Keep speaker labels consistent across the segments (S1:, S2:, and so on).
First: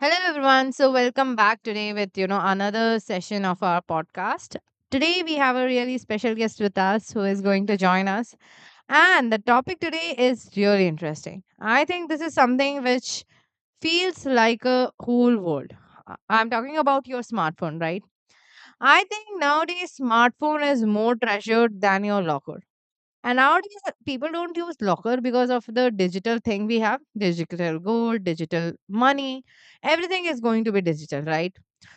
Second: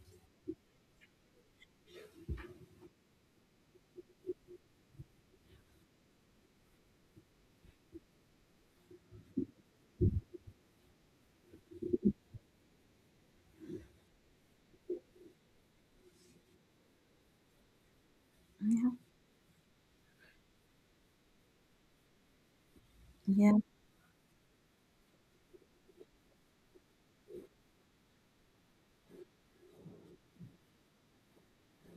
S1: Hello everyone. So welcome back today with another session of our podcast. Today we have a really special guest with us who is going to join us, and the topic today is really interesting. I think this is something which feels like a whole world. I'm talking about your smartphone, right?
S2: Yeah,
S1: I think nowadays smartphone is more treasured than your locker. And
S2: yeah,
S1: nowadays, people don't use locker because of the digital thing. We have digital gold, digital money. Everything is going to be digital, right?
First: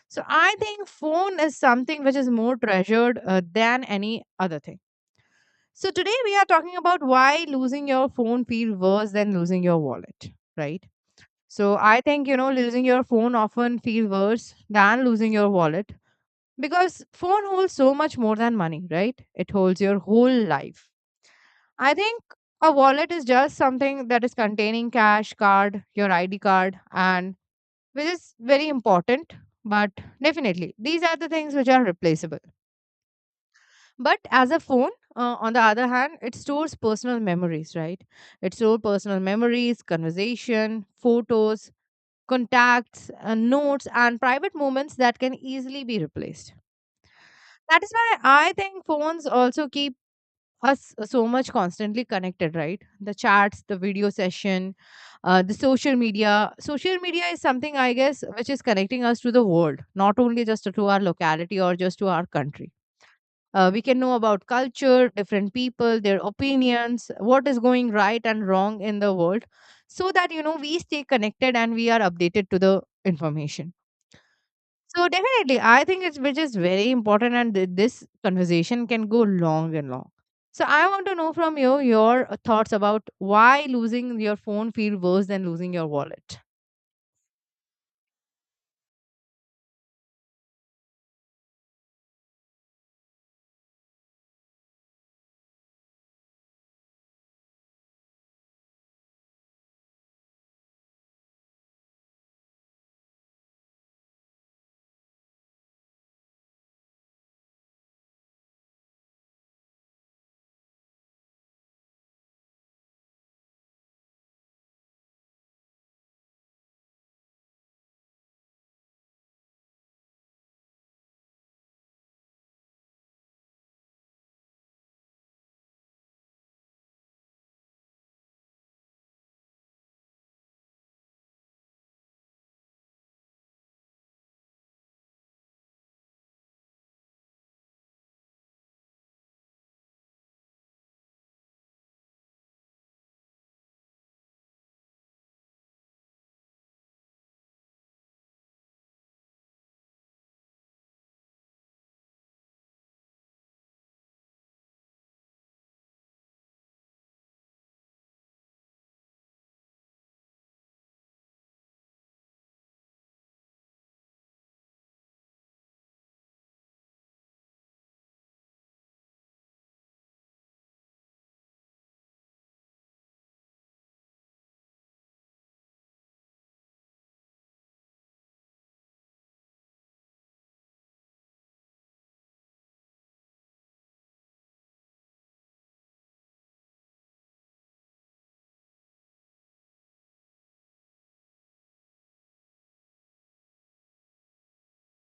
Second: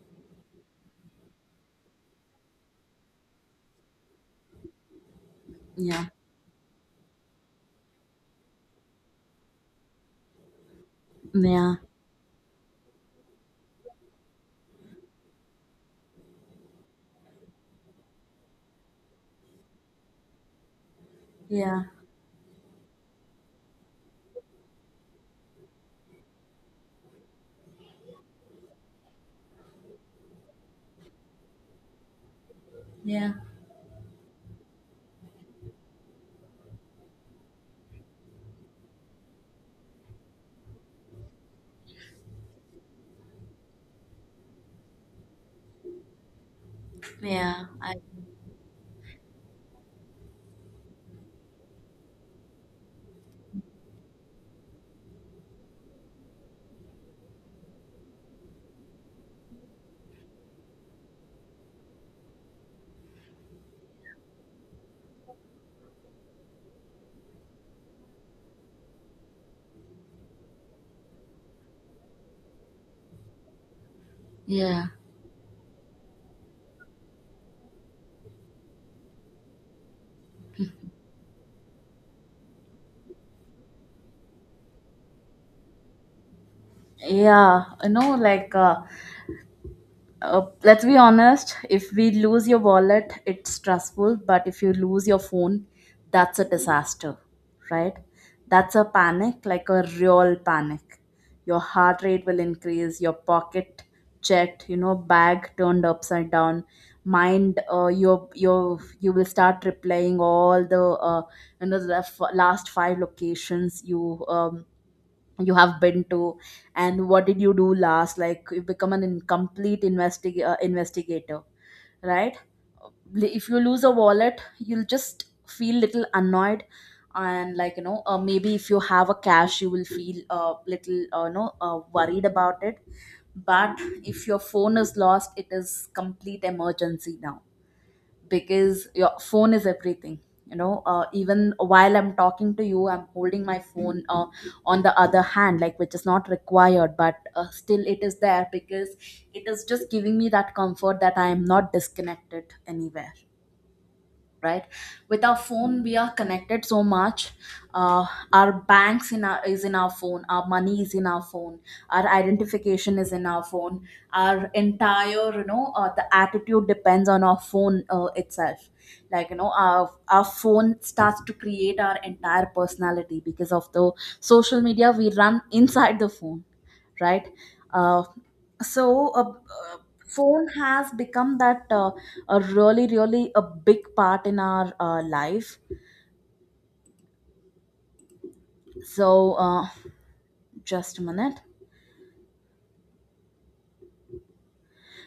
S1: So I think phone is something which is more treasured than any other thing. So
S2: yeah,
S1: today we are talking about why losing your phone feels worse than losing your wallet, right?
S2: yeah,
S1: So I think losing your phone often feels worse than losing your wallet because phone holds so much more than money, right? It holds your whole life.
S2: yeah,
S1: I think a wallet is just something that is containing cash, card, your ID card, and which is very important. But definitely, these are the things which are replaceable.
S2: yeah,
S1: But as a phone, on the other hand, it stores personal memories, right? It stores personal memories, conversation, photos, contacts, notes, and private moments that can easily be replaced.
S2: yeah.
S1: That is why I think phones also keep us so much constantly connected, right? The chats, the video session, the social media. Social media is something I guess which is connecting us to the world, not only just to our locality or just to our country. We can know about culture, different people, their opinions, what is going right and wrong in the world, so that we stay connected and we are updated to the information.
S2: Yeah,
S1: So definitely, I think it's which is very important, and this conversation can go long and long. So I want to know from you your thoughts about why losing your phone feel worse than losing your wallet.
S2: yeah. Like, let's be honest, if we lose your wallet, it's stressful, but if you lose your phone, that's a disaster, right? That's a panic, like a real panic. Your heart rate will increase, your pocket checked, bag turned upside down, mind. You will start replaying all the the last five locations you have been to, and what did you do last. Like, you become an incomplete investigator, right? If you lose a wallet, you'll just feel little annoyed, and, like, maybe if you have a cash, you will feel, little, no, worried about it. But if your phone is lost, it is complete emergency now, because your phone is everything. Even while I'm talking to you, I'm holding my phone, on the other hand, like, which is not required, but still it is there, because it is just giving me that comfort that I am not disconnected anywhere, right? With our phone, we are connected so much. uh, our banks in our is in our phone, our money is in our phone, our identification is in our phone, our entire the attitude depends on our phone itself. Like, our phone starts to create our entire personality because of the social media we run inside the phone, right. uh, so uh, uh, Phone has become that, a really really a big part in our life. so uh, just a minute.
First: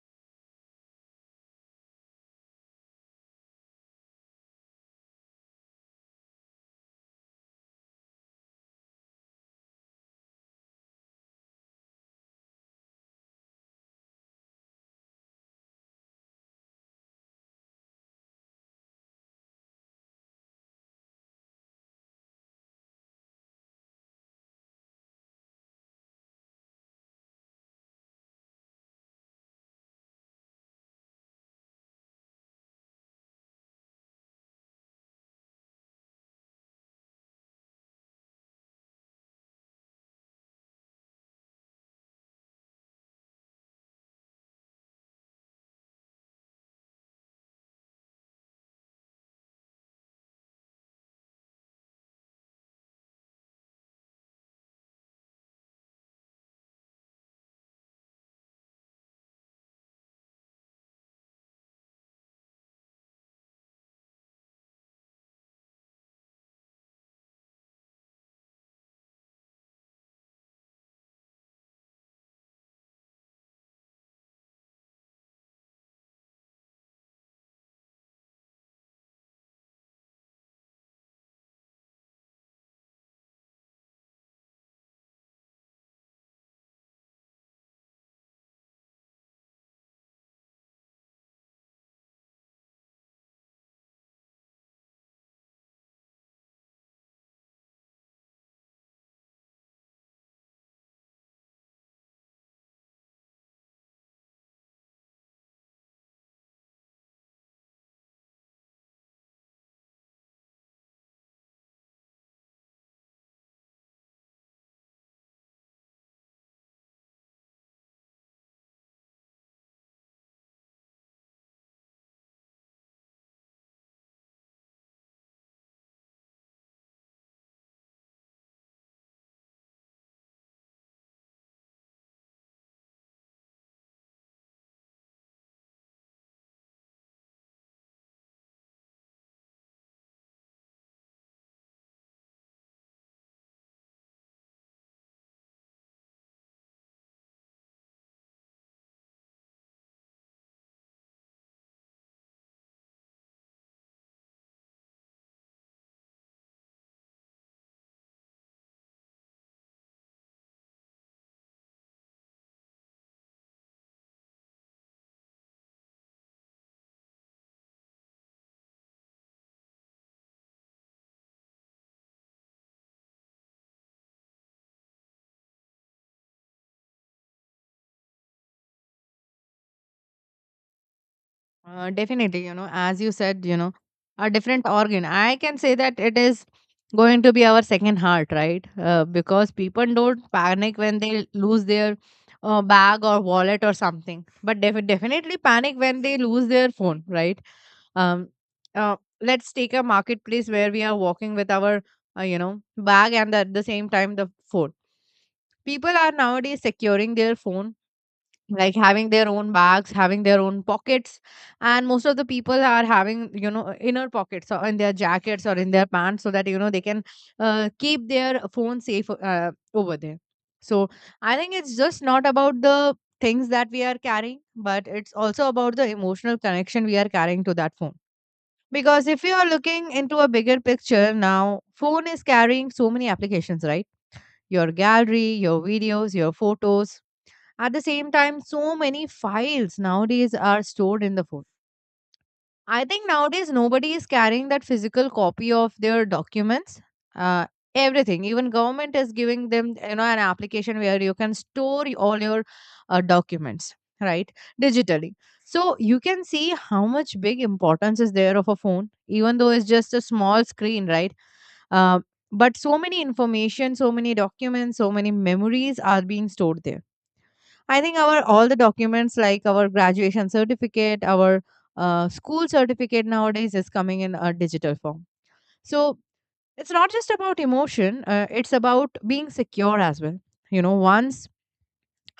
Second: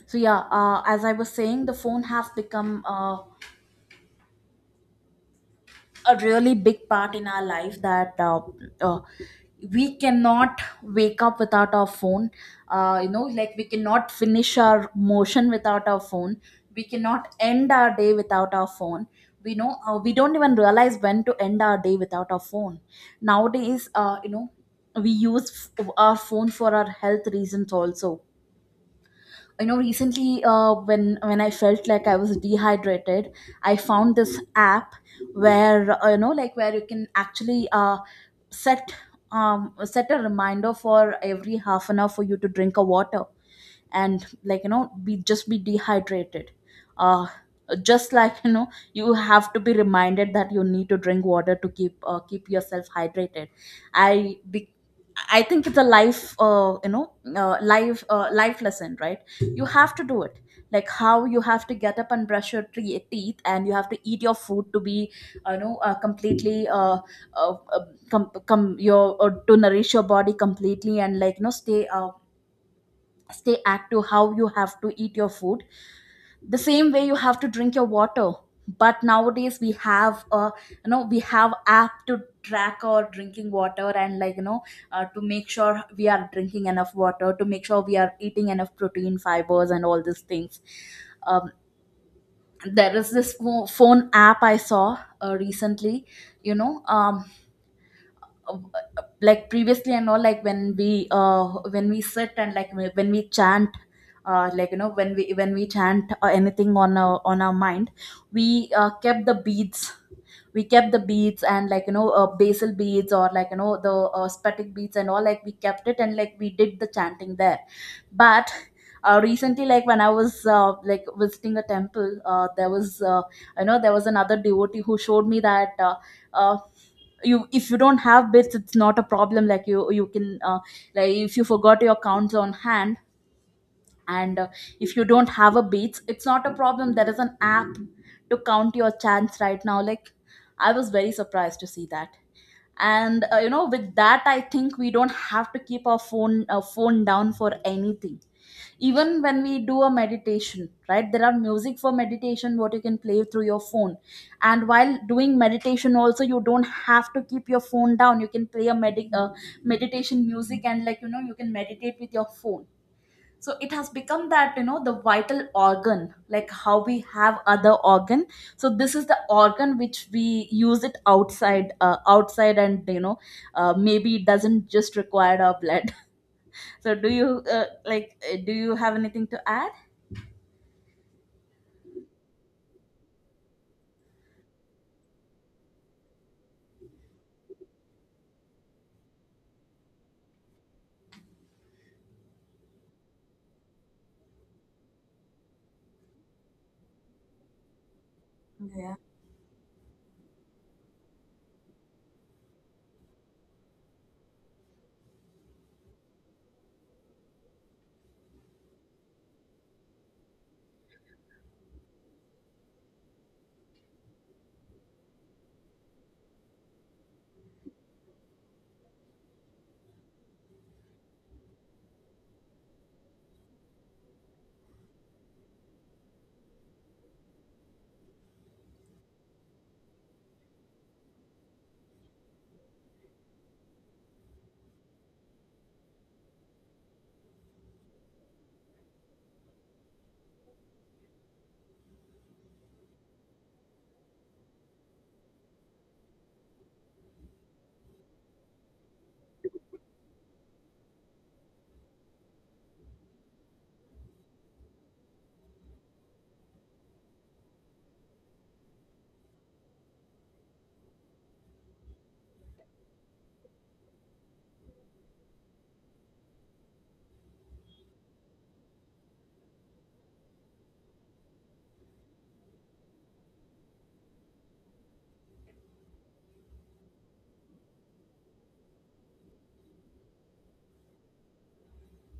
S2: So, yeah, as I was saying, the phone has become, a really big part in our life, that uh, we cannot wake up without our phone. Like, we cannot finish our motion without our phone. We cannot end our day without our phone. We know, we don't even realize when to end our day without our phone. Nowadays, we use our phone for our health reasons also. Recently, when I felt like I was dehydrated, I found this app where, like, where you can actually set, set a reminder for every half an hour for you to drink a water, and, like, be, just be dehydrated. uh just, like, you have to be reminded that you need to drink water to keep, keep yourself hydrated. i be, I think it's a life, life, life lesson, right? You have to do it, like how you have to get up and brush your teeth, and you have to eat your food to be, completely, uh, uh, com- com- your to nourish your body completely, and, like, stay, stay active. How you have to eat your food, the same way you have to drink your water. But nowadays we have a, we have app to track our drinking water, and, like, to make sure we are drinking enough water, to make sure we are eating enough protein, fibers, and all these things. um, there is this phone app I saw, recently. you know um, uh, like, previously and all, like, when we sit, and, like, when we chant, like, when we chant, anything on our, on our mind. We, kept the beads. We kept the beads and, like, basil beads, or, like, you know the spatic beads and all, like, we kept it, and, like, we did the chanting there. But, recently, like when I was, like, visiting a temple, there was, there was another devotee who showed me that, uh, you, if you don't have bits, it's not a problem. Like, you can, like, if you forgot your counts on hand, and, if you don't have a beats, it's not a problem, there is an app to count your chance right now. Like, I was very surprised to see that. And, with that, I think we don't have to keep our phone, phone down for anything. Even when we do a meditation, right, there are music for meditation what you can play through your phone. And while doing meditation also, you don't have to keep your phone down, you can play a meditation music, and, like, you can meditate with your phone. So it has become that, the vital organ, like how we have other organ. So this is the organ which we use it outside, outside, and, maybe it doesn't just require our blood. So, do you, like, do you have anything to add?
S1: Definitely, as you said, a different organ. I can say that it is going to be our second heart, right? Because people don't panic when they lose their bag or wallet or something, but definitely panic when they lose their phone, right? Um,
S2: Yeah.
S1: let's take a marketplace where we are walking with our, bag and at the same time the phone. People are nowadays securing their phone, like having their own bags, having their own pockets, and most of the people are having, inner pockets or in their jackets or in their pants, so that they can keep their phone safe over there. So I think it's just not about the things that we are carrying, but it's also about the emotional connection we are carrying to that phone. Because if you are looking into a bigger picture, now phone is carrying so many applications, right? Your gallery, your videos, your photos. At the same time, so many files nowadays are stored in the phone. I think nowadays nobody is carrying that physical copy of their documents. Uh, Everything, even government is giving them, an application where you can store all your documents, right, digitally. So you can see how much big importance is there of a phone, even though it's just a small screen, right? Uh, but so many information, so many documents, so many memories are being stored there. I think our all the documents like our graduation certificate, our school certificate nowadays is coming in a digital form. So it's not just about emotion, it's about being secure as well. You know, once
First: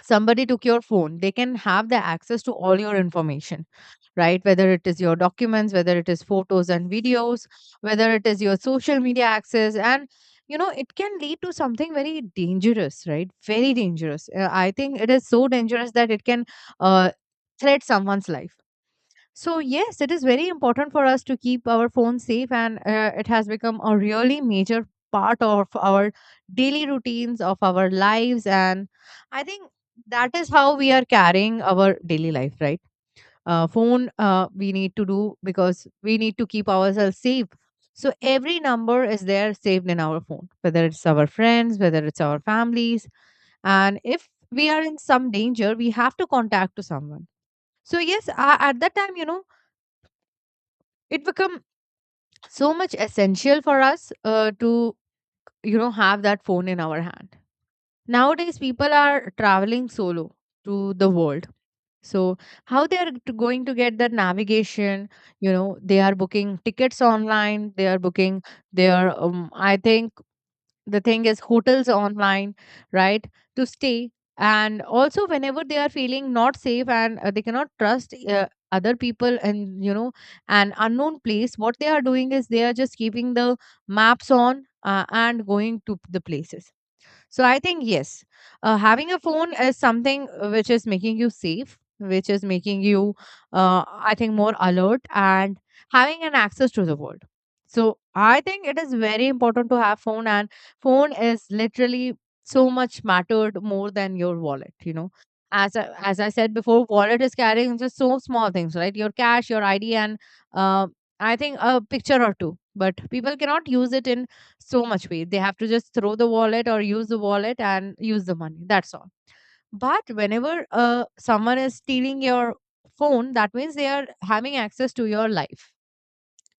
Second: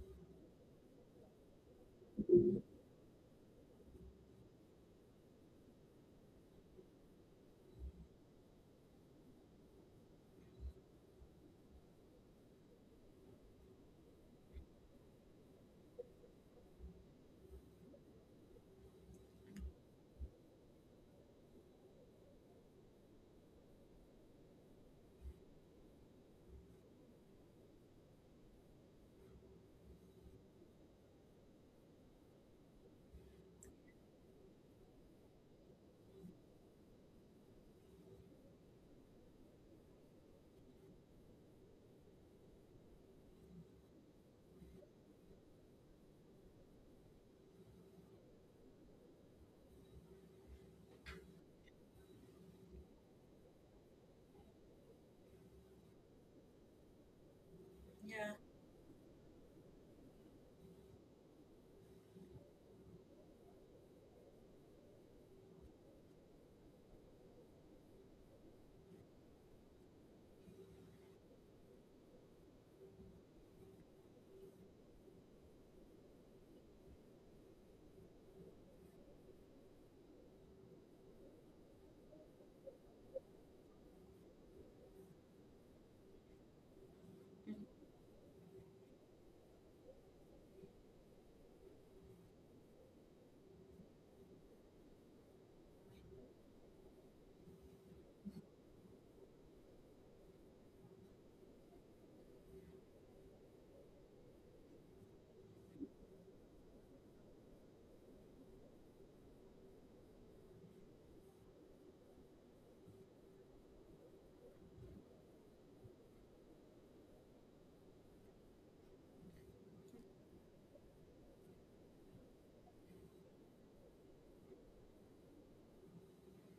S1: somebody took your phone, they can have the access to all your information, right? Whether it is your documents, whether it is photos and videos, whether it is your social media access. And you know it can lead to something very dangerous, right? Very dangerous. I think it is so dangerous that it can uh, threat someone's life. So, yes, it is very important for us to keep our phone safe, and it has become a really major part of our daily routines, of our lives. And I think that is how we are carrying our daily life, right? Phone, we need to do because we need to keep ourselves safe. So, every number is there saved in our phone, whether it's our friends, whether it's our families. And if we are in some danger, we have to contact to someone. So, yes, at that time, it become so much essential for us to have that phone in our hand.
S2: Yeah.
S1: Nowadays people are traveling solo to the world, so how they are going to get that navigation? You know, they are booking tickets online. They are booking their. I think the thing is hotels online, right, to stay. And also, whenever they are feeling not safe and they cannot trust other people and an unknown place, what they are doing is they are just keeping the maps on and going to the places. So I think yes, having a phone is something which is making you safe, which is making you, I think, more alert and having an access to the world. So I think it is very important to have phone, and phone is literally so much mattered more than your wallet. You know, as I said before, wallet is carrying just so small things, right? Your cash, your ID, and uh, I think a picture or two. But people cannot use it in so much weight. They have to just throw the wallet or use the wallet and use the money. That's all. But whenever someone is stealing your phone, that means they are having access to your life,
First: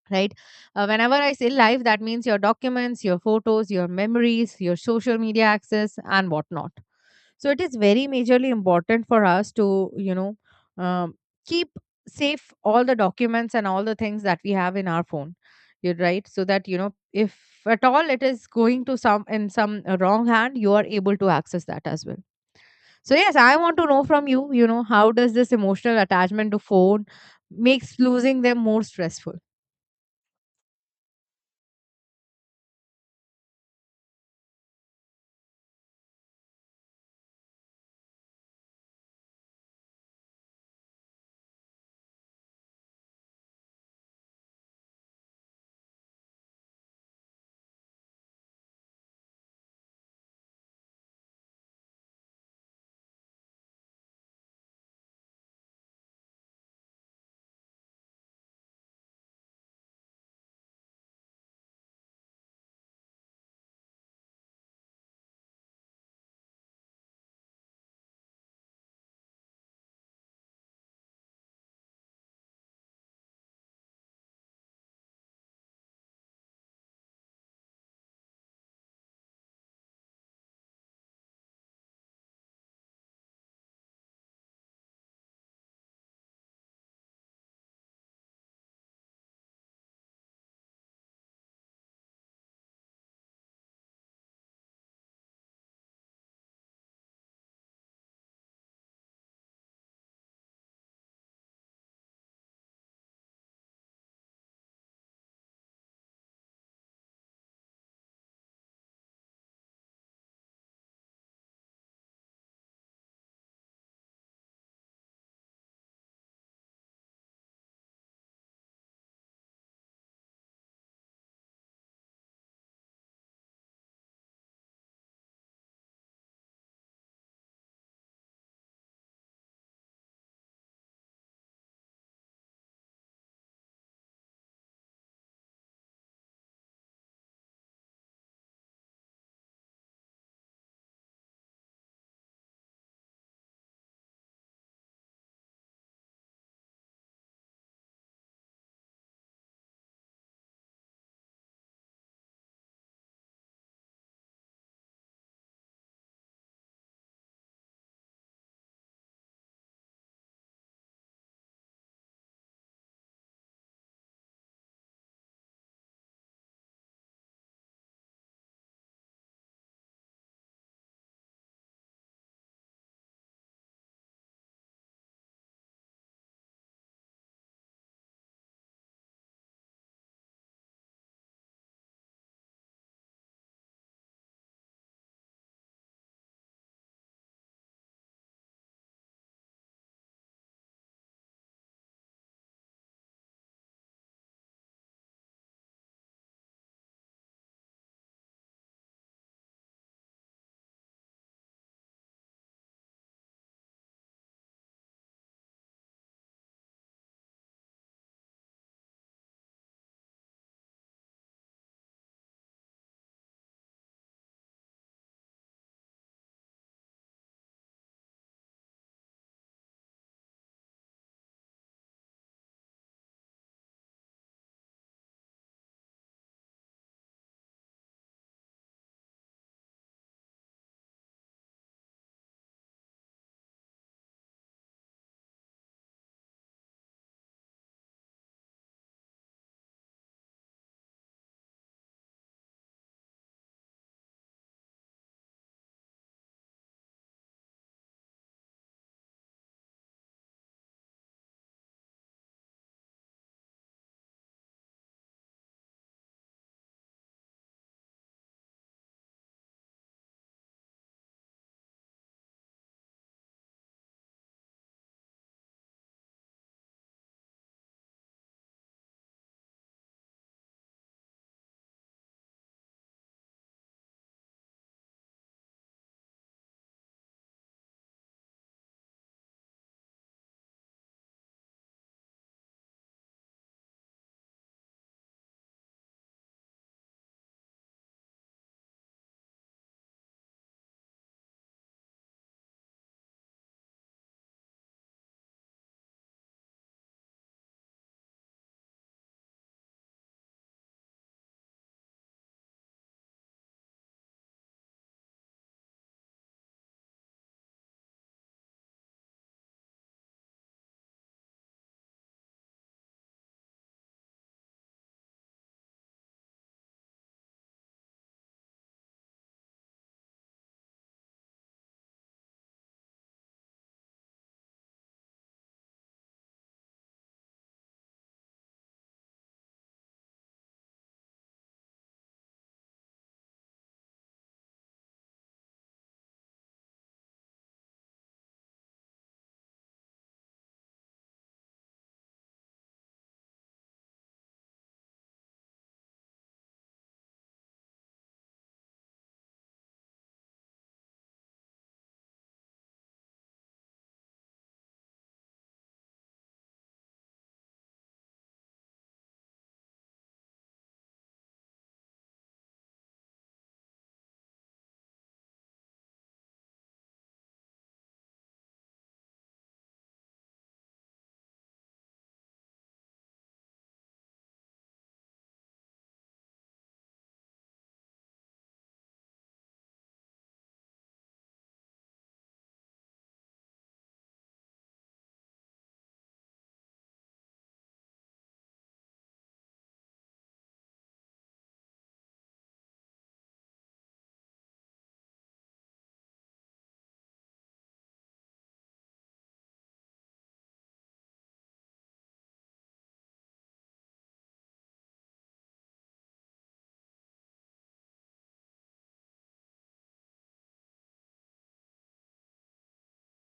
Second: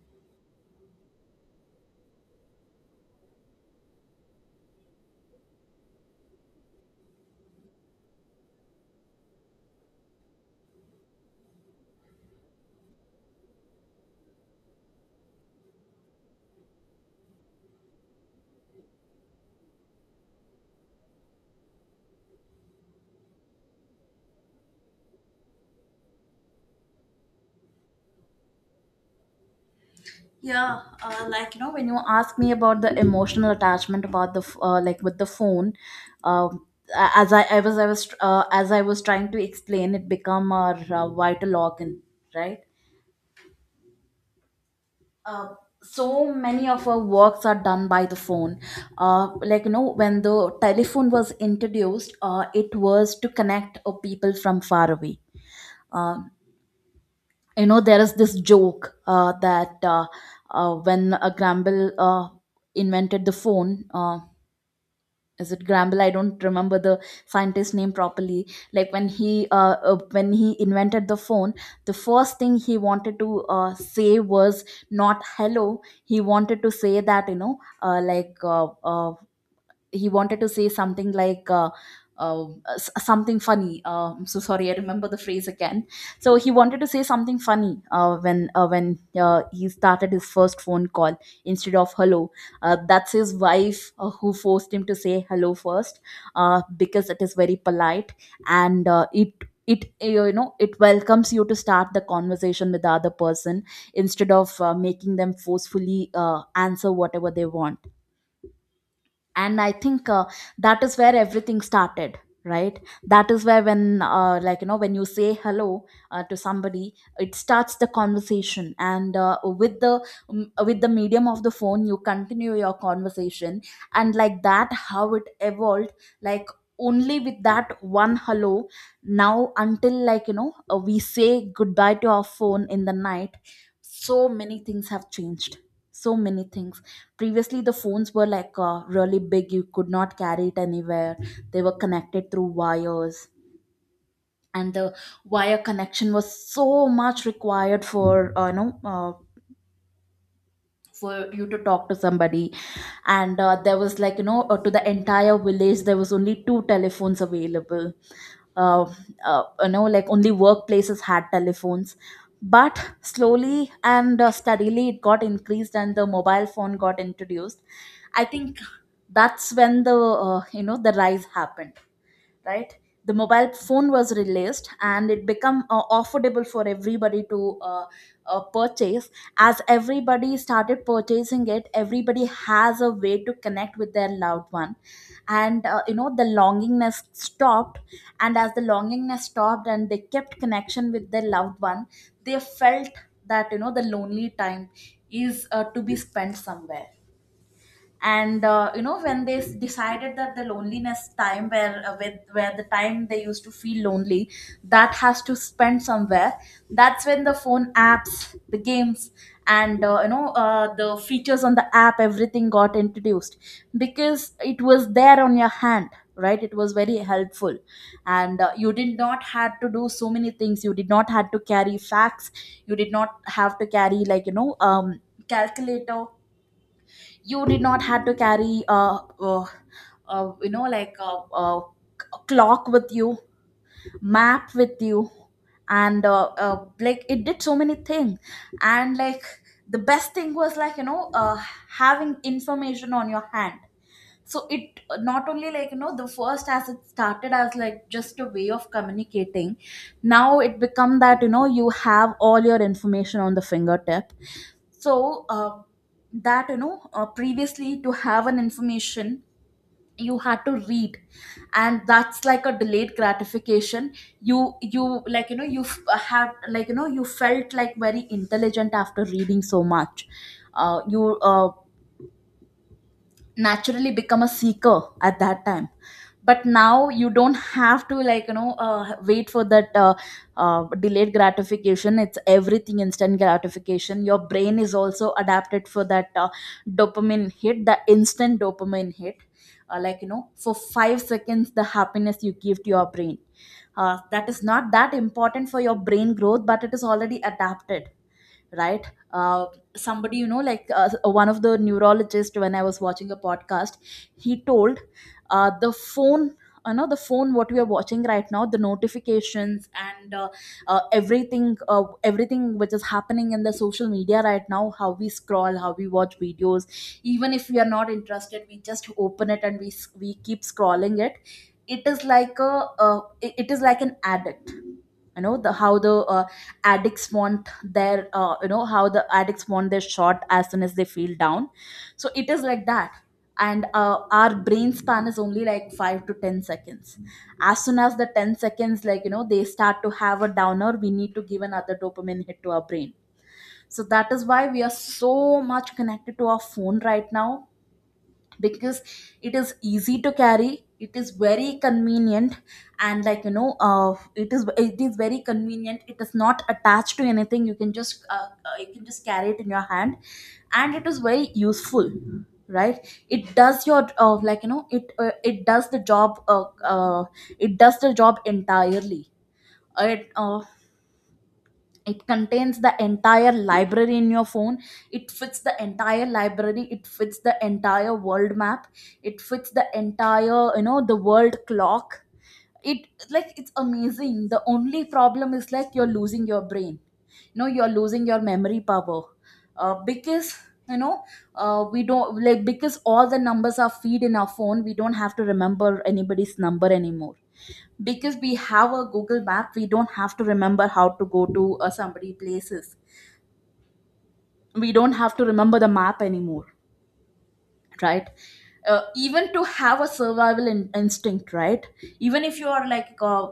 S1: right? Whenever I say life, that means your documents, your photos, your memories, your social media access, and whatnot. So it is very majorly important for us to um, keep safe all the documents and all the things that we have in our phone. You're right, so that if at all it is going to some, in some wrong hand, you are able to access that as well. So yes, I want to know from you, you know how does this emotional attachment to phone makes losing them more stressful?
S2: Yeah, like, when you ask me about the emotional attachment about the like, with the phone, um, as I was trying to explain, it become our, vital organ, right? uh, so many of our works are done by the phone. Like, when the telephone was introduced, it was to connect, people from far away. uh, there is this joke, that when, Gramble, invented the phone, is it Gramble? I don't remember the scientist name properly. Like when he, when he invented the phone, the first thing he wanted to, say was not hello. He wanted to say that, like, he wanted to say something like, uh, something funny. I'm so sorry, I remember the phrase again. So he wanted to say something funny when he started his first phone call, instead of hello. That's his wife, who forced him to say hello first, because it is very polite. And, it it it welcomes you to start the conversation with the other person, instead of, making them forcefully answer whatever they want. And I think, that is where everything started, right? That is where, when like, when you say hello, to somebody, it starts the conversation. And, with the, with the medium of the phone, you continue your conversation, and like that, how it evolved. Like only with that one hello, now until, like, we say goodbye to our phone in the night, so many things have changed. So many things. Previously, the phones were like, really big, you could not carry it anywhere. They were connected through wires, and the wire connection was so much required for, for you to talk to somebody. And, there was, like, to the entire village, there was only two telephones available. uh, like, only workplaces had telephones. But slowly and, steadily, it got increased, and the mobile phone got introduced. I think that's when the, the rise happened, right. The mobile phone was released, and it became, affordable for everybody to, purchase. As everybody started purchasing it, everybody has a way to connect with their loved one. And, the longingness stopped, and as the longingness stopped and they kept connection with their loved one, they felt that, the lonely time is, to be spent somewhere. And, when they decided that the loneliness time where, with where the time they used to feel lonely, that has to spend somewhere. That's when the phone apps, the games, and, the features on the app, everything got introduced, because it was there on your hand, right. It was very helpful. And, you did not had to do so many things, you did not had to carry facts, you did not have to carry, like, calculator, you did not have to carry like a clock with you, map with you. And, like, it did so many things. And like, the best thing was, like, having information on your hand. So it not only, like, the first as it started as, like, just a way of communicating, now it become that, you have all your information on the fingertip. So, that, previously, to have an information, you had to read, and that's like a delayed gratification. You Like, you have, like, you felt like very intelligent After reading so much, you naturally become a seeker at that time. But now you don't have to, like you know, wait for that delayed gratification. It's everything instant gratification. Your brain is also adapted for that, dopamine hit, the instant dopamine hit. Like you know, for 5 seconds the happiness you give to your brain, that is not that important for your brain growth, but it is already adapted, right? uh, Somebody, you know, like one of the neurologists when I was watching a podcast, he told, the phone, you know, the phone what we are watching right now, the notifications, and everything, everything which is happening in the social media right now, how we scroll, how we watch videos. Even if we are not interested, we just open it and we keep scrolling it. It is like a, it is like an addict. You know the, how the addicts want their you know, how the addicts want their shot as soon as they feel down. So it is like that. And our brain span is only like 5 to 10 seconds. As soon as the 10 seconds, like you know, they start to have a downer, we need to give another dopamine hit to our brain. So that is why we are so much connected to our phone right now, because it is easy to carry, it is very convenient. And like you know, it is very convenient, it is not attached to anything, you can just carry it in your hand. And it is very useful, right? It does your, like you know, it does the job, uh, it does the job entirely. it uh, it contains the entire library in your phone. It fits the entire library, it fits the entire world map, it fits the entire, you know, the world clock. It, like, it's amazing. The only problem is, like, you're losing your brain, you know, you're losing your memory power, because, you know, we don't, like, because all the numbers are feed in our phone, we don't have to remember anybody's number anymore. Because we have a Google map, we don't have to remember how to go to somebody places, we don't have to remember the map anymore, right? Even to have a instinct, right? Even if you are like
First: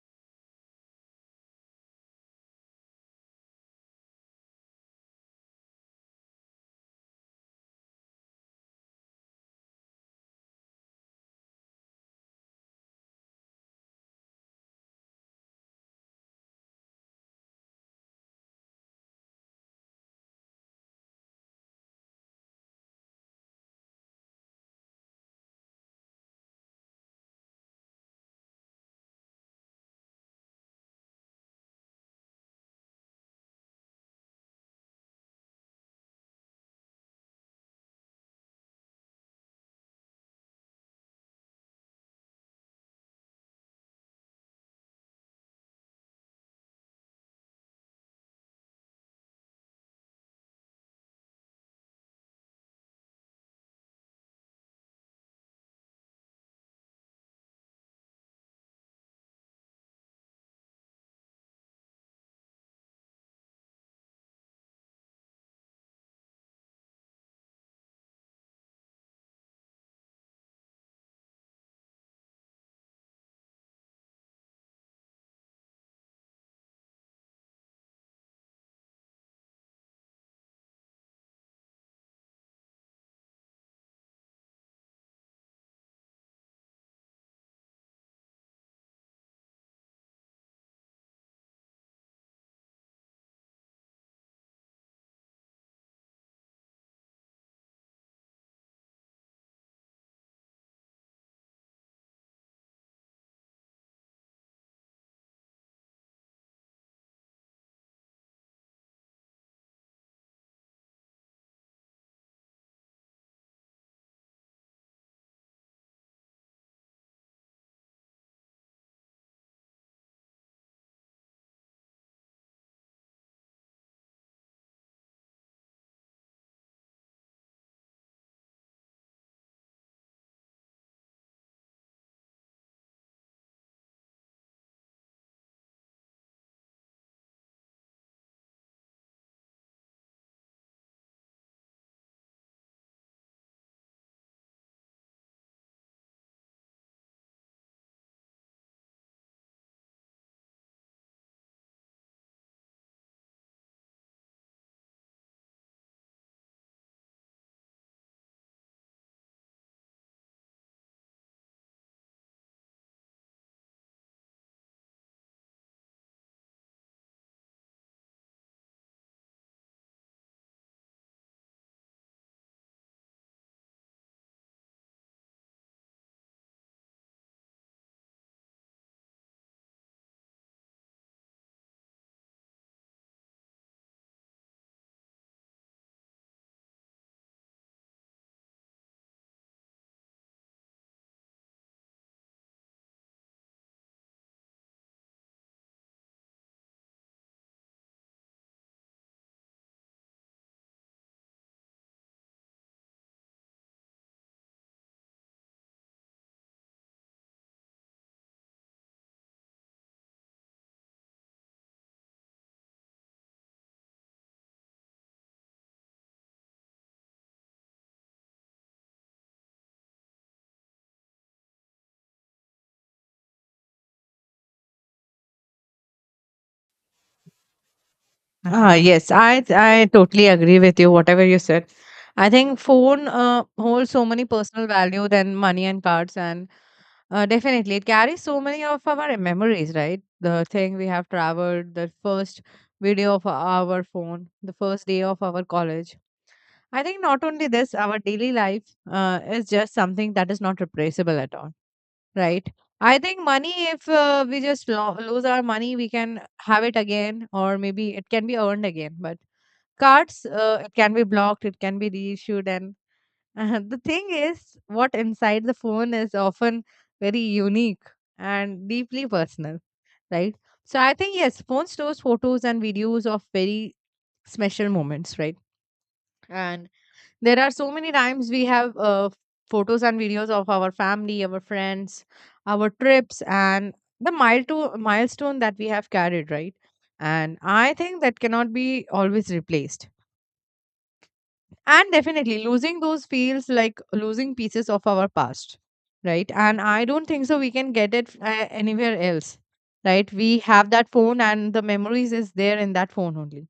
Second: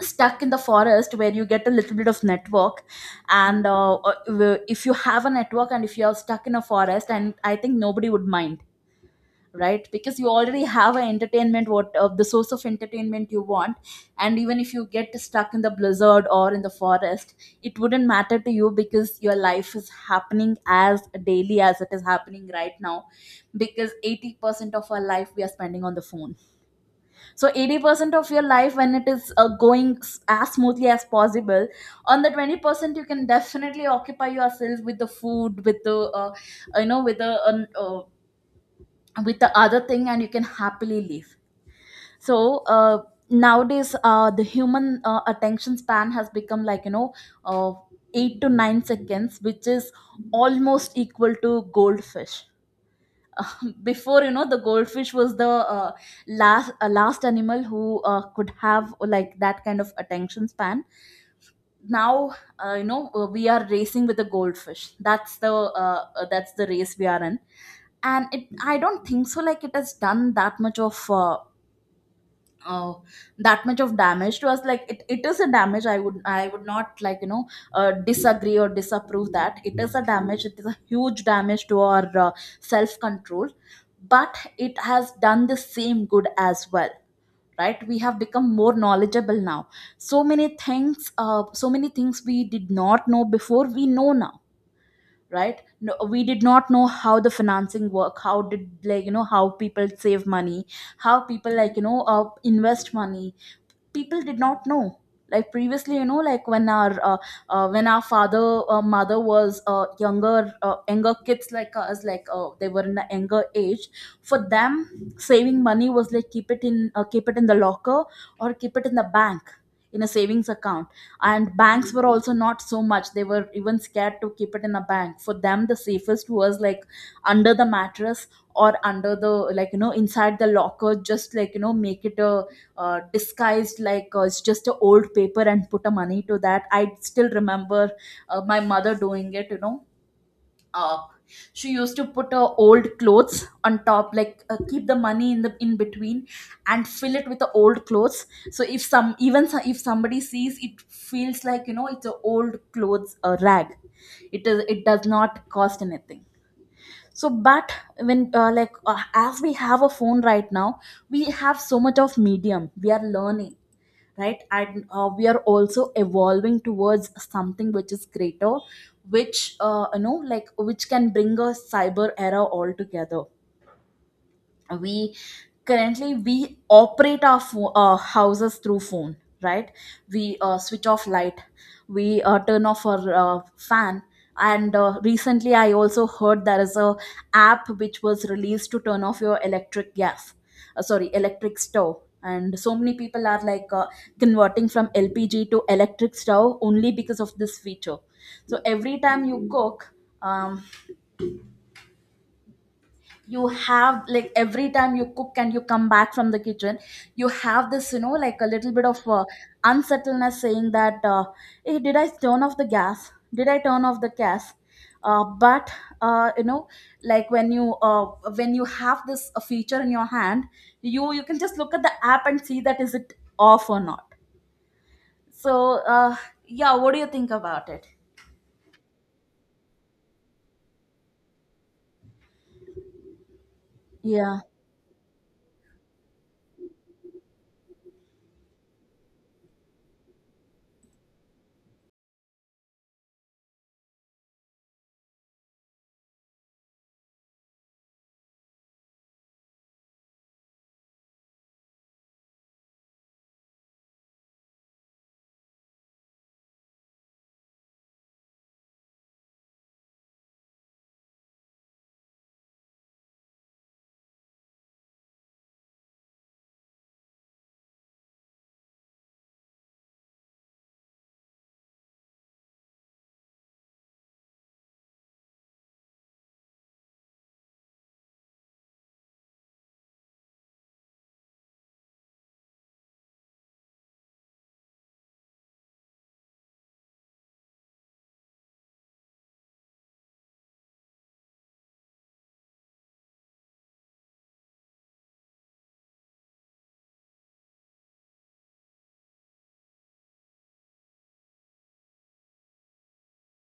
S2: stuck in the forest where you get a little bit of network, and if you have a network and if you are stuck in a forest, and I think nobody would mind, right? Because you already have an entertainment, what the source of entertainment you want. And even if you get stuck in the blizzard or in the forest, it wouldn't matter to you because your life is happening as daily as it is happening right now. Because 80% of our life we are spending on the phone. So 80% of your life when it is going as smoothly as possible, on the 20% you can definitely occupy yourself with the food, with the, you know, with the other thing, and you can happily leave. So nowadays the human attention span has become, like you know, uh, 8 to 9 seconds, which is almost equal to goldfish. Before, you know, the goldfish was the last last animal who could have like that kind of attention span. Now you know, we are racing with the goldfish. That's the that's the race we are in. And it, I don't think so like it has done that much of oh, that much of damage to us. Like, it is a damage, I would I would not, like you know, disagree or disapprove that it is a damage. It is a huge damage to our self control. But it has done the same good as well, right? We have become more knowledgeable now. So many things, so many things we did not know before, we know now, right? No, we did not know how the financing work, how did, like you know, how people save money, how people, like you know, invest money. People did not know. Like previously, you know, like when our father, mother was younger, younger kids like us, like they were in the younger age, for them saving money was like, keep it in, keep it in the locker, or keep it in the bank, in a savings account. And banks were also not so much, they were even scared to keep it in a bank. For them the safest was like under the mattress, or under the, like you know, inside the locker, just like you know, make it a disguised, like it's just a old paper and put a money to that. I still remember my mother doing it. You know, uh, she used to put her old clothes on top, like keep the money in the in between, and fill it with the old clothes. So if if somebody sees it, feels like you know it's a old clothes rag. It does not cost anything. So but when as we have a phone right now, we have so much of medium, we are learning, right? And we are also evolving towards something which is greater, which you know, like which can bring a cyber era altogether. We currently we operate our houses through phone, right? We switch off light, we turn off our fan. And recently I also heard there is a app which was released to turn off your electric gas, sorry, electric stove. And so many people are like converting from LPG to electric stove, only because of this feature. So every time you cook, um, you have like, every time you cook and you come back from the kitchen, you have this, you know, like a little bit of unsettledness saying that, hey, did I turn off the gas, did I turn off the gas? But you know, like when you have this feature in your hand, you can just look at the app and see that is it off or not. So yeah, what do you think about it?
S1: Ah, yes, I totally agree with you. Whatever you said, I think phone holds so many
S2: Yeah.
S1: personal value than money and cards, and definitely. It carries so many of our memories, right? The thing we have traveled, the first video of our phone, the first day of our college. I think not only this, our daily life is just something that is not replaceable at all, right? I think money, if we just lose our money, we can have it again, or maybe it can be earned again. But cards, it can be blocked, it can be reissued, and the thing is what inside the phone is often very unique and deeply personal, right? So I think yes, phone stores photos and videos of very special moments, right? And there are so many times we have photos and videos of our family, our friends, our trips, and the milestone that we have carried, right? And I think that cannot be always replaced. And definitely, losing those feels like losing pieces of our past, right? And I don't think so. We can get it anywhere else, right? We have that phone, and the memories is there in that phone only,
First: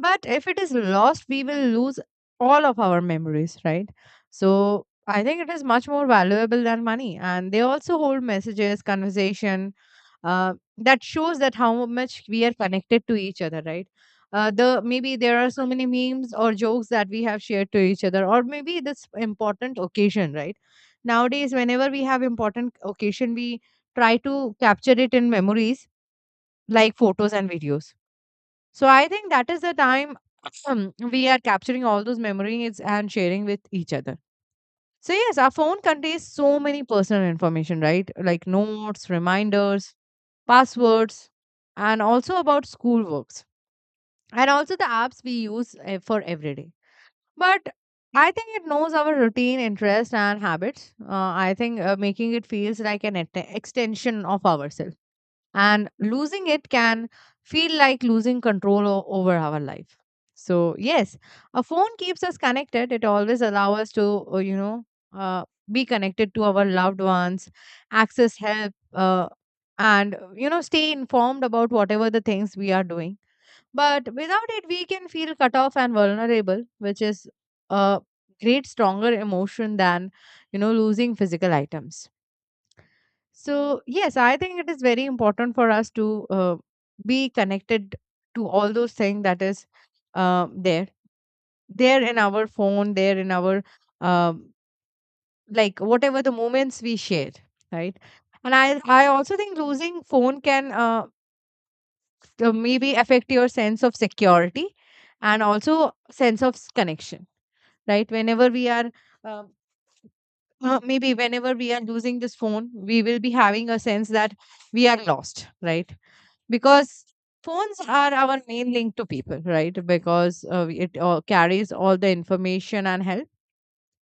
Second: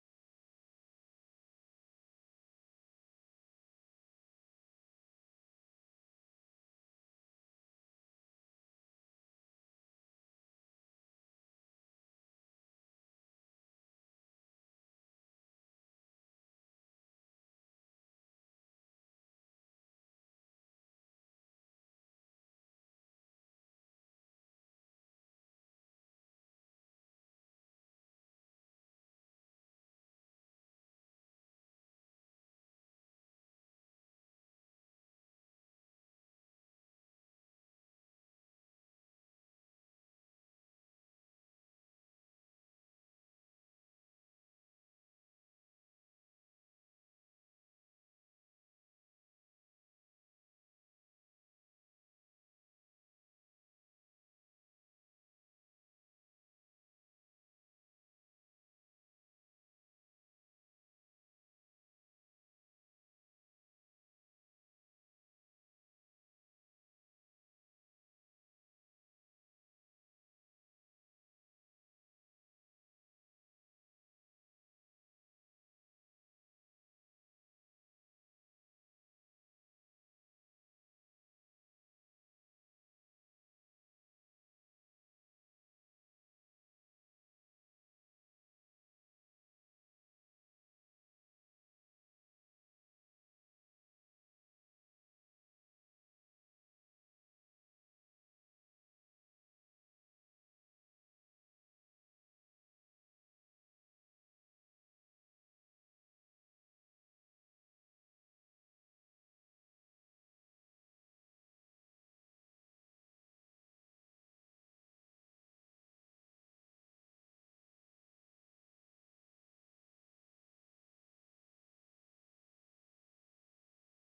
S1: but if it is lost, we will lose all of our memories, right? So I think it is much more valuable than money. And they also hold messages, conversation uh, that shows that how much we are connected to each other, right? The Maybe there are so many memes or jokes that we have shared to each other, or maybe this important occasion, right? Nowadays, whenever we have important occasion, we try to capture it in memories like photos and videos. So I think that is the time we are capturing all those memories and sharing with each other. So yes, our phone contains so many personal information, right? Like notes, reminders, passwords, and also about schoolworks and also the apps we use for every day. But I think it knows our routine, interest, and habits. I think making it feels like an extension of ourselves, and losing it can feel like losing control over our life. So yes, a phone keeps us connected. It always allows us to uh, be connected to our loved ones, access help, and stay informed about whatever the things we are doing. But without it, we can feel cut off and vulnerable, which is a great stronger emotion than losing physical items. So, yes, I think it is very important for us to be connected to all those things that is there. There in our phone, there in our, um, like, whatever the moments we share, right? And I also think losing phone can maybe affect your sense of security, and also sense of connection, right? Whenever we are um maybe whenever we are losing this phone, we will be having a sense that we are lost, right? Because phones are our main link to people, right? Because it carries all the information and help.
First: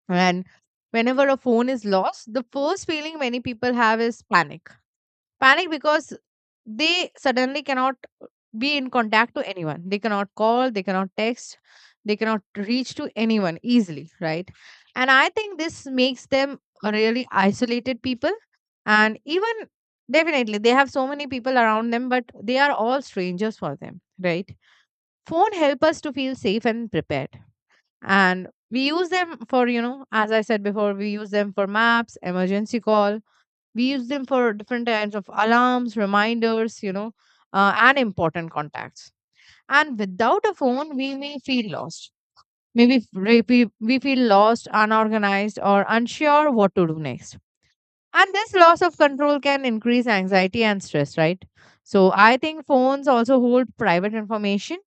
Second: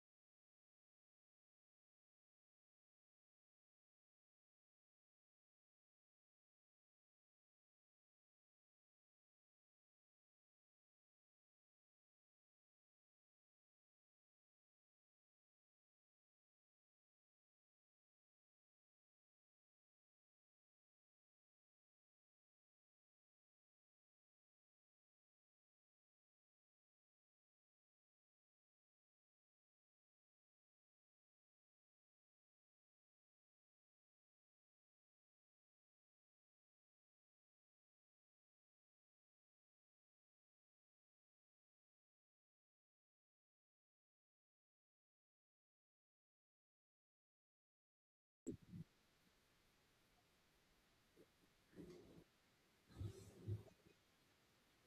S1: And whenever a phone is lost, the first feeling many people have is panic. Panic because they suddenly cannot be in contact to anyone. They cannot call, they cannot text, they cannot reach to anyone easily, right? And I think this makes them a really isolated people. And even definitely they have so many people around them, but they are all strangers for them, right? Phone help us to feel safe and prepared. And we use them for, you know, as I said before, we use them for maps, emergency call, we use them for different kinds of alarms, reminders, and important contacts. And without a phone, we may feel lost. Maybe we feel lost, unorganized, or unsure what to do next. And this loss of control can increase anxiety and stress, right? So I think phones also hold private information.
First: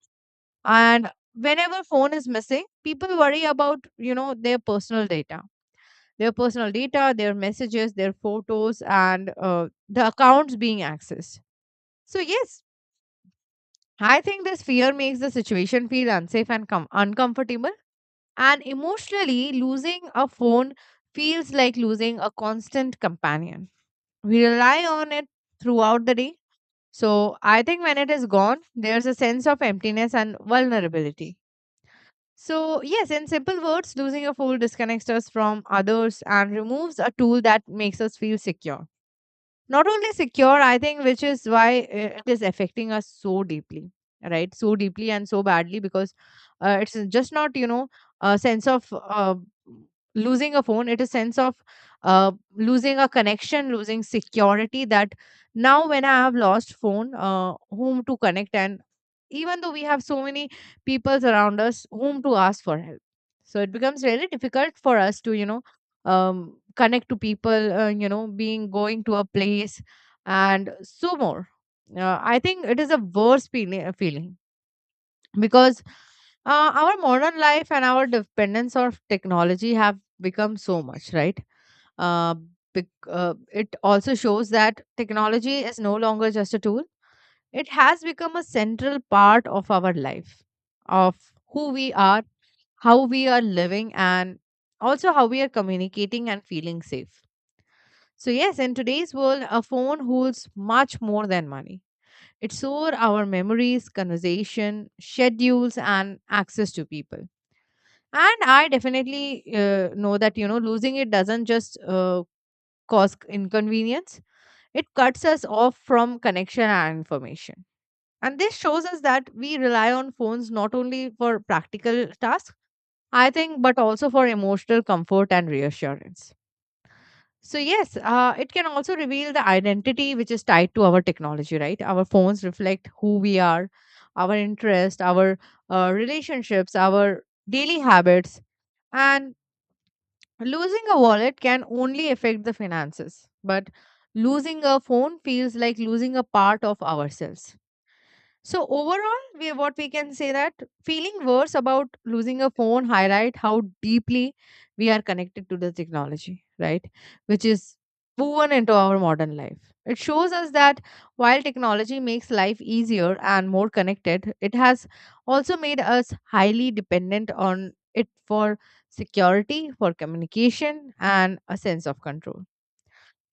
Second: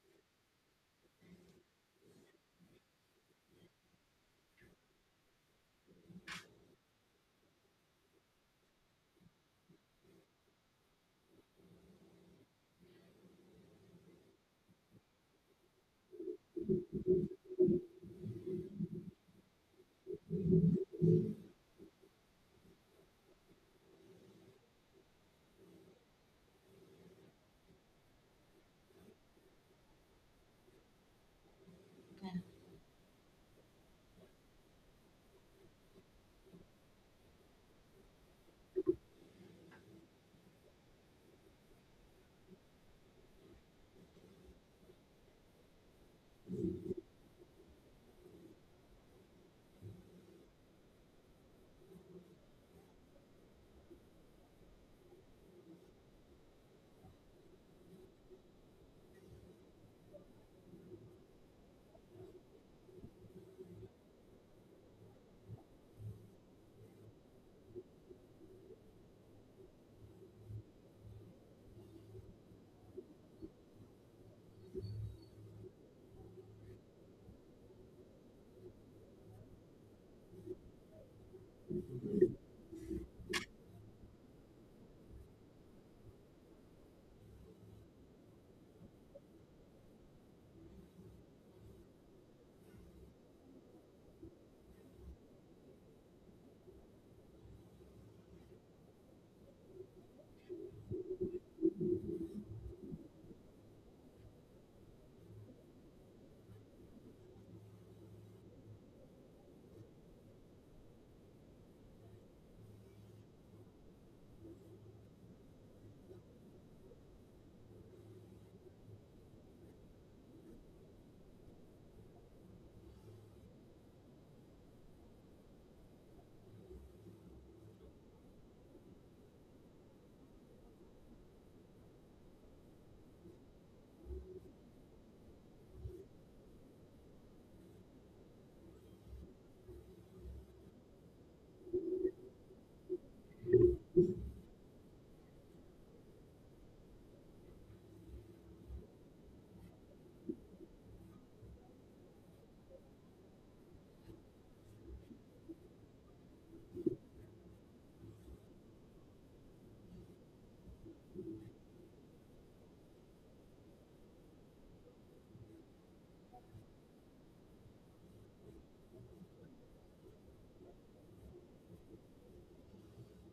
S1: And whenever phone is missing, people worry about, you know, their personal data, their messages, their photos, and the accounts being accessed. So, yes, I think this fear makes the situation feel unsafe and uncomfortable. And emotionally, losing a phone feels like losing a constant companion. We rely on it throughout the day. So, I think when it is gone, there's a sense of emptiness and vulnerability. So, yes, in simple words, losing a phone disconnects us from others and removes a tool that makes us feel secure. Not only secure, I think, which is why it is affecting us so deeply, right? So deeply and so badly because it's just not, you know, a sense of losing a phone, it is sense of losing a connection, losing security. That now when I have lost phone, whom to connect, and even though we have so many people around us whom to ask for help, so it becomes really difficult for us to connect to people, being going to a place, and so more. I think it is a worse feeling because our modern life and our dependence of technology have become so much, right? Uh, it also shows that technology is no longer just a tool. It has become a central part of our life, of who we are, how we are living, and also how we are communicating and feeling safe. So, yes, in today's world, a phone holds much more than money. It stores our memories, conversation, schedules, and access to people. And I definitely know that, you know, losing it doesn't just cause inconvenience, it cuts us off from connection and information. And this shows us that we rely on phones not only for practical tasks, I think, but also for emotional comfort and reassurance. So, yes, it can also reveal the identity which is tied to our technology, right? Our phones reflect who we are, our interest, our relationships, our daily habits. And losing a wallet can only affect the finances, but losing a phone feels like losing a part of ourselves. So overall, we what we can say that feeling worse about losing a phone highlight how deeply we are connected to the technology, right? Which is woven into our modern life. It shows us that while technology makes life easier and more connected, it has also made us highly dependent on it for security, for communication, and a sense of control.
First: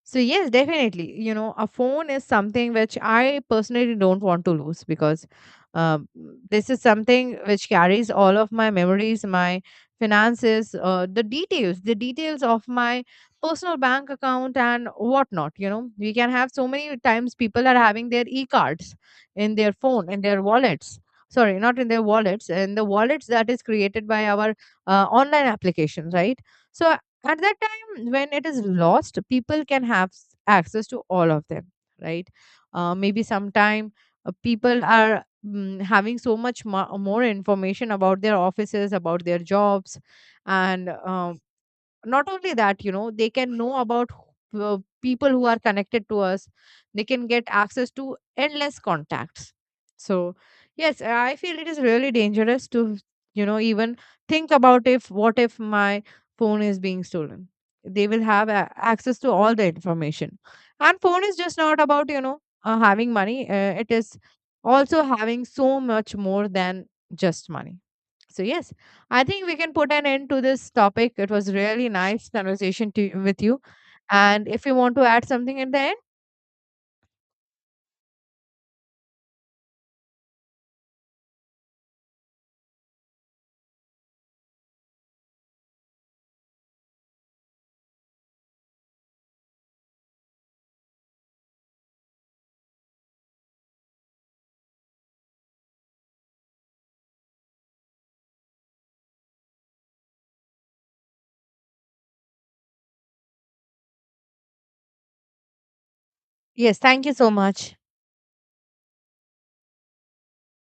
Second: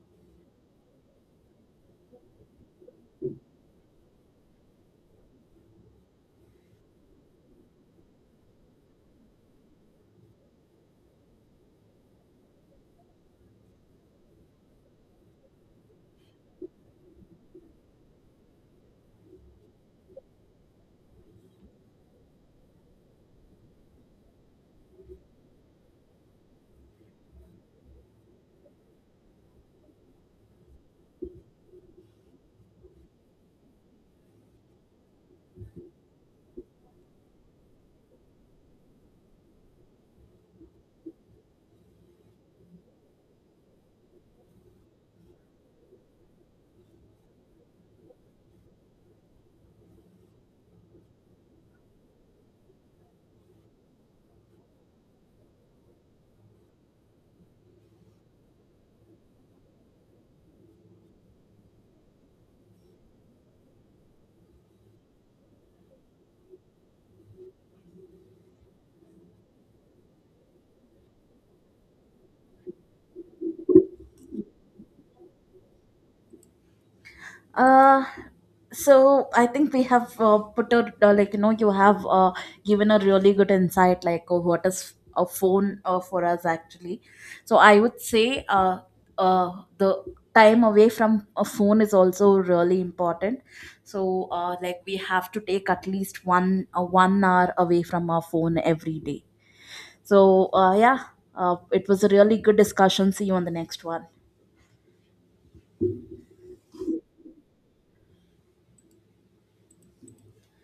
S1: So yes, definitely. You know, a phone is something which I personally don't want to lose because um, this is something which carries all of my memories, my finances, the details of my personal bank account and whatnot. You know, we can have so many times people are having their e-cards in their phone, in their wallets. Sorry, not in their wallets, in the wallets that is created by our online applications, right? So at that time when it is lost, people can have access to all of them, right? Maybe sometime people are having so much more information about their offices, about their jobs, and not only that, you know, they can know about people who are connected to us. They can get access to endless contacts. So yes, I feel it is really dangerous to, you know, even think about if what if my phone is being stolen, they will have access to all the information. And phone is just not about, you know, having money. It is also having so much more than just money. So yes, I think we can put an end to this topic. It was really nice conversation to, with you. And if you want to add something at the end,
S2: Uh, so I think we have put a like you know, you have given a really good insight, like what is a phone for us actually. So I would say the time away from a phone is also really important. So like we have to take at least 1 hour away from our phone every day. So yeah, it was a really good discussion. See you on the next one.
S1: yes, thank you so much.